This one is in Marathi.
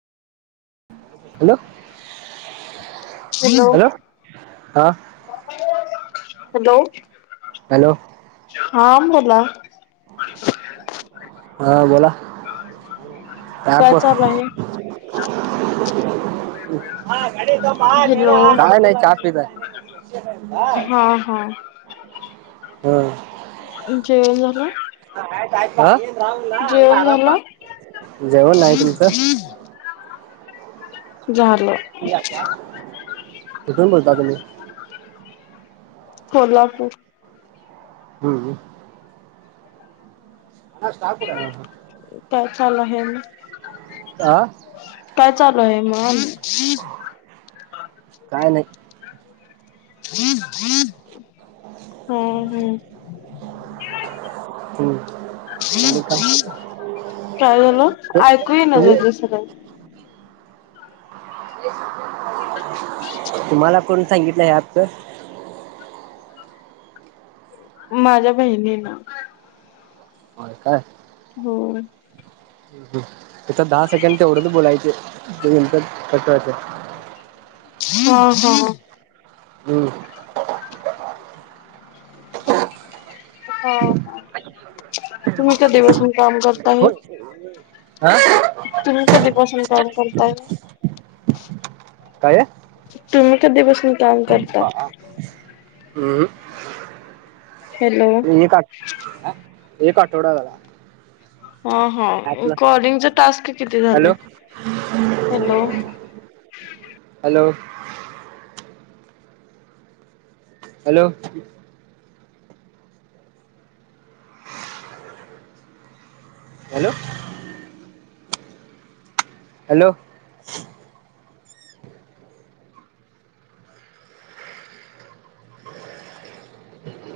हॅलो! हॅलो! हा हॅलो! हॅलो! हा बोला. हा बोला, काय अँपवर चालू आहे? हॅलो काय नाही चहा पित आहे. हा हा हम्म जेवला ना? आ? जेवण झालं? जेवण नाही. तुमचं? झालं लका कुठून बोलता तुम्ही? कोल्हापूर. हम्म, हम्म हा हा काय चालू आहे आणि? काय चालू आहे मग? काय नाही [inaudible] हम्म तुम्ही तुम्ही काय हम्म, काय झाल? आयकू येईना तुम्ही झालंय सरळ. तुम्हाला कोणी सांगितलं ह्या ॲपचं? माझ्या बहिणीनं. होय काय. होय हम्म, त्याच्यात दहा सेकंड तेवढंच बोलायचंय, आणि नंतर कट करायचं. हा हा हम्म. [unintelligible] हां. फोन आलय? [inaudible] फोन आ.. [inaudible] काय [inaudible] काय? तुम्ही कधीपासून काम करता? [inaudible] ऊंमम हॅलो. एक आठ एक आठवडा झाला. हा हा ॲपला कॉलिंगच टास्क किती हॅलो झाले? Hello, [inaudible] hello! [inaudible] Hello [inaudible] hello [inaudible]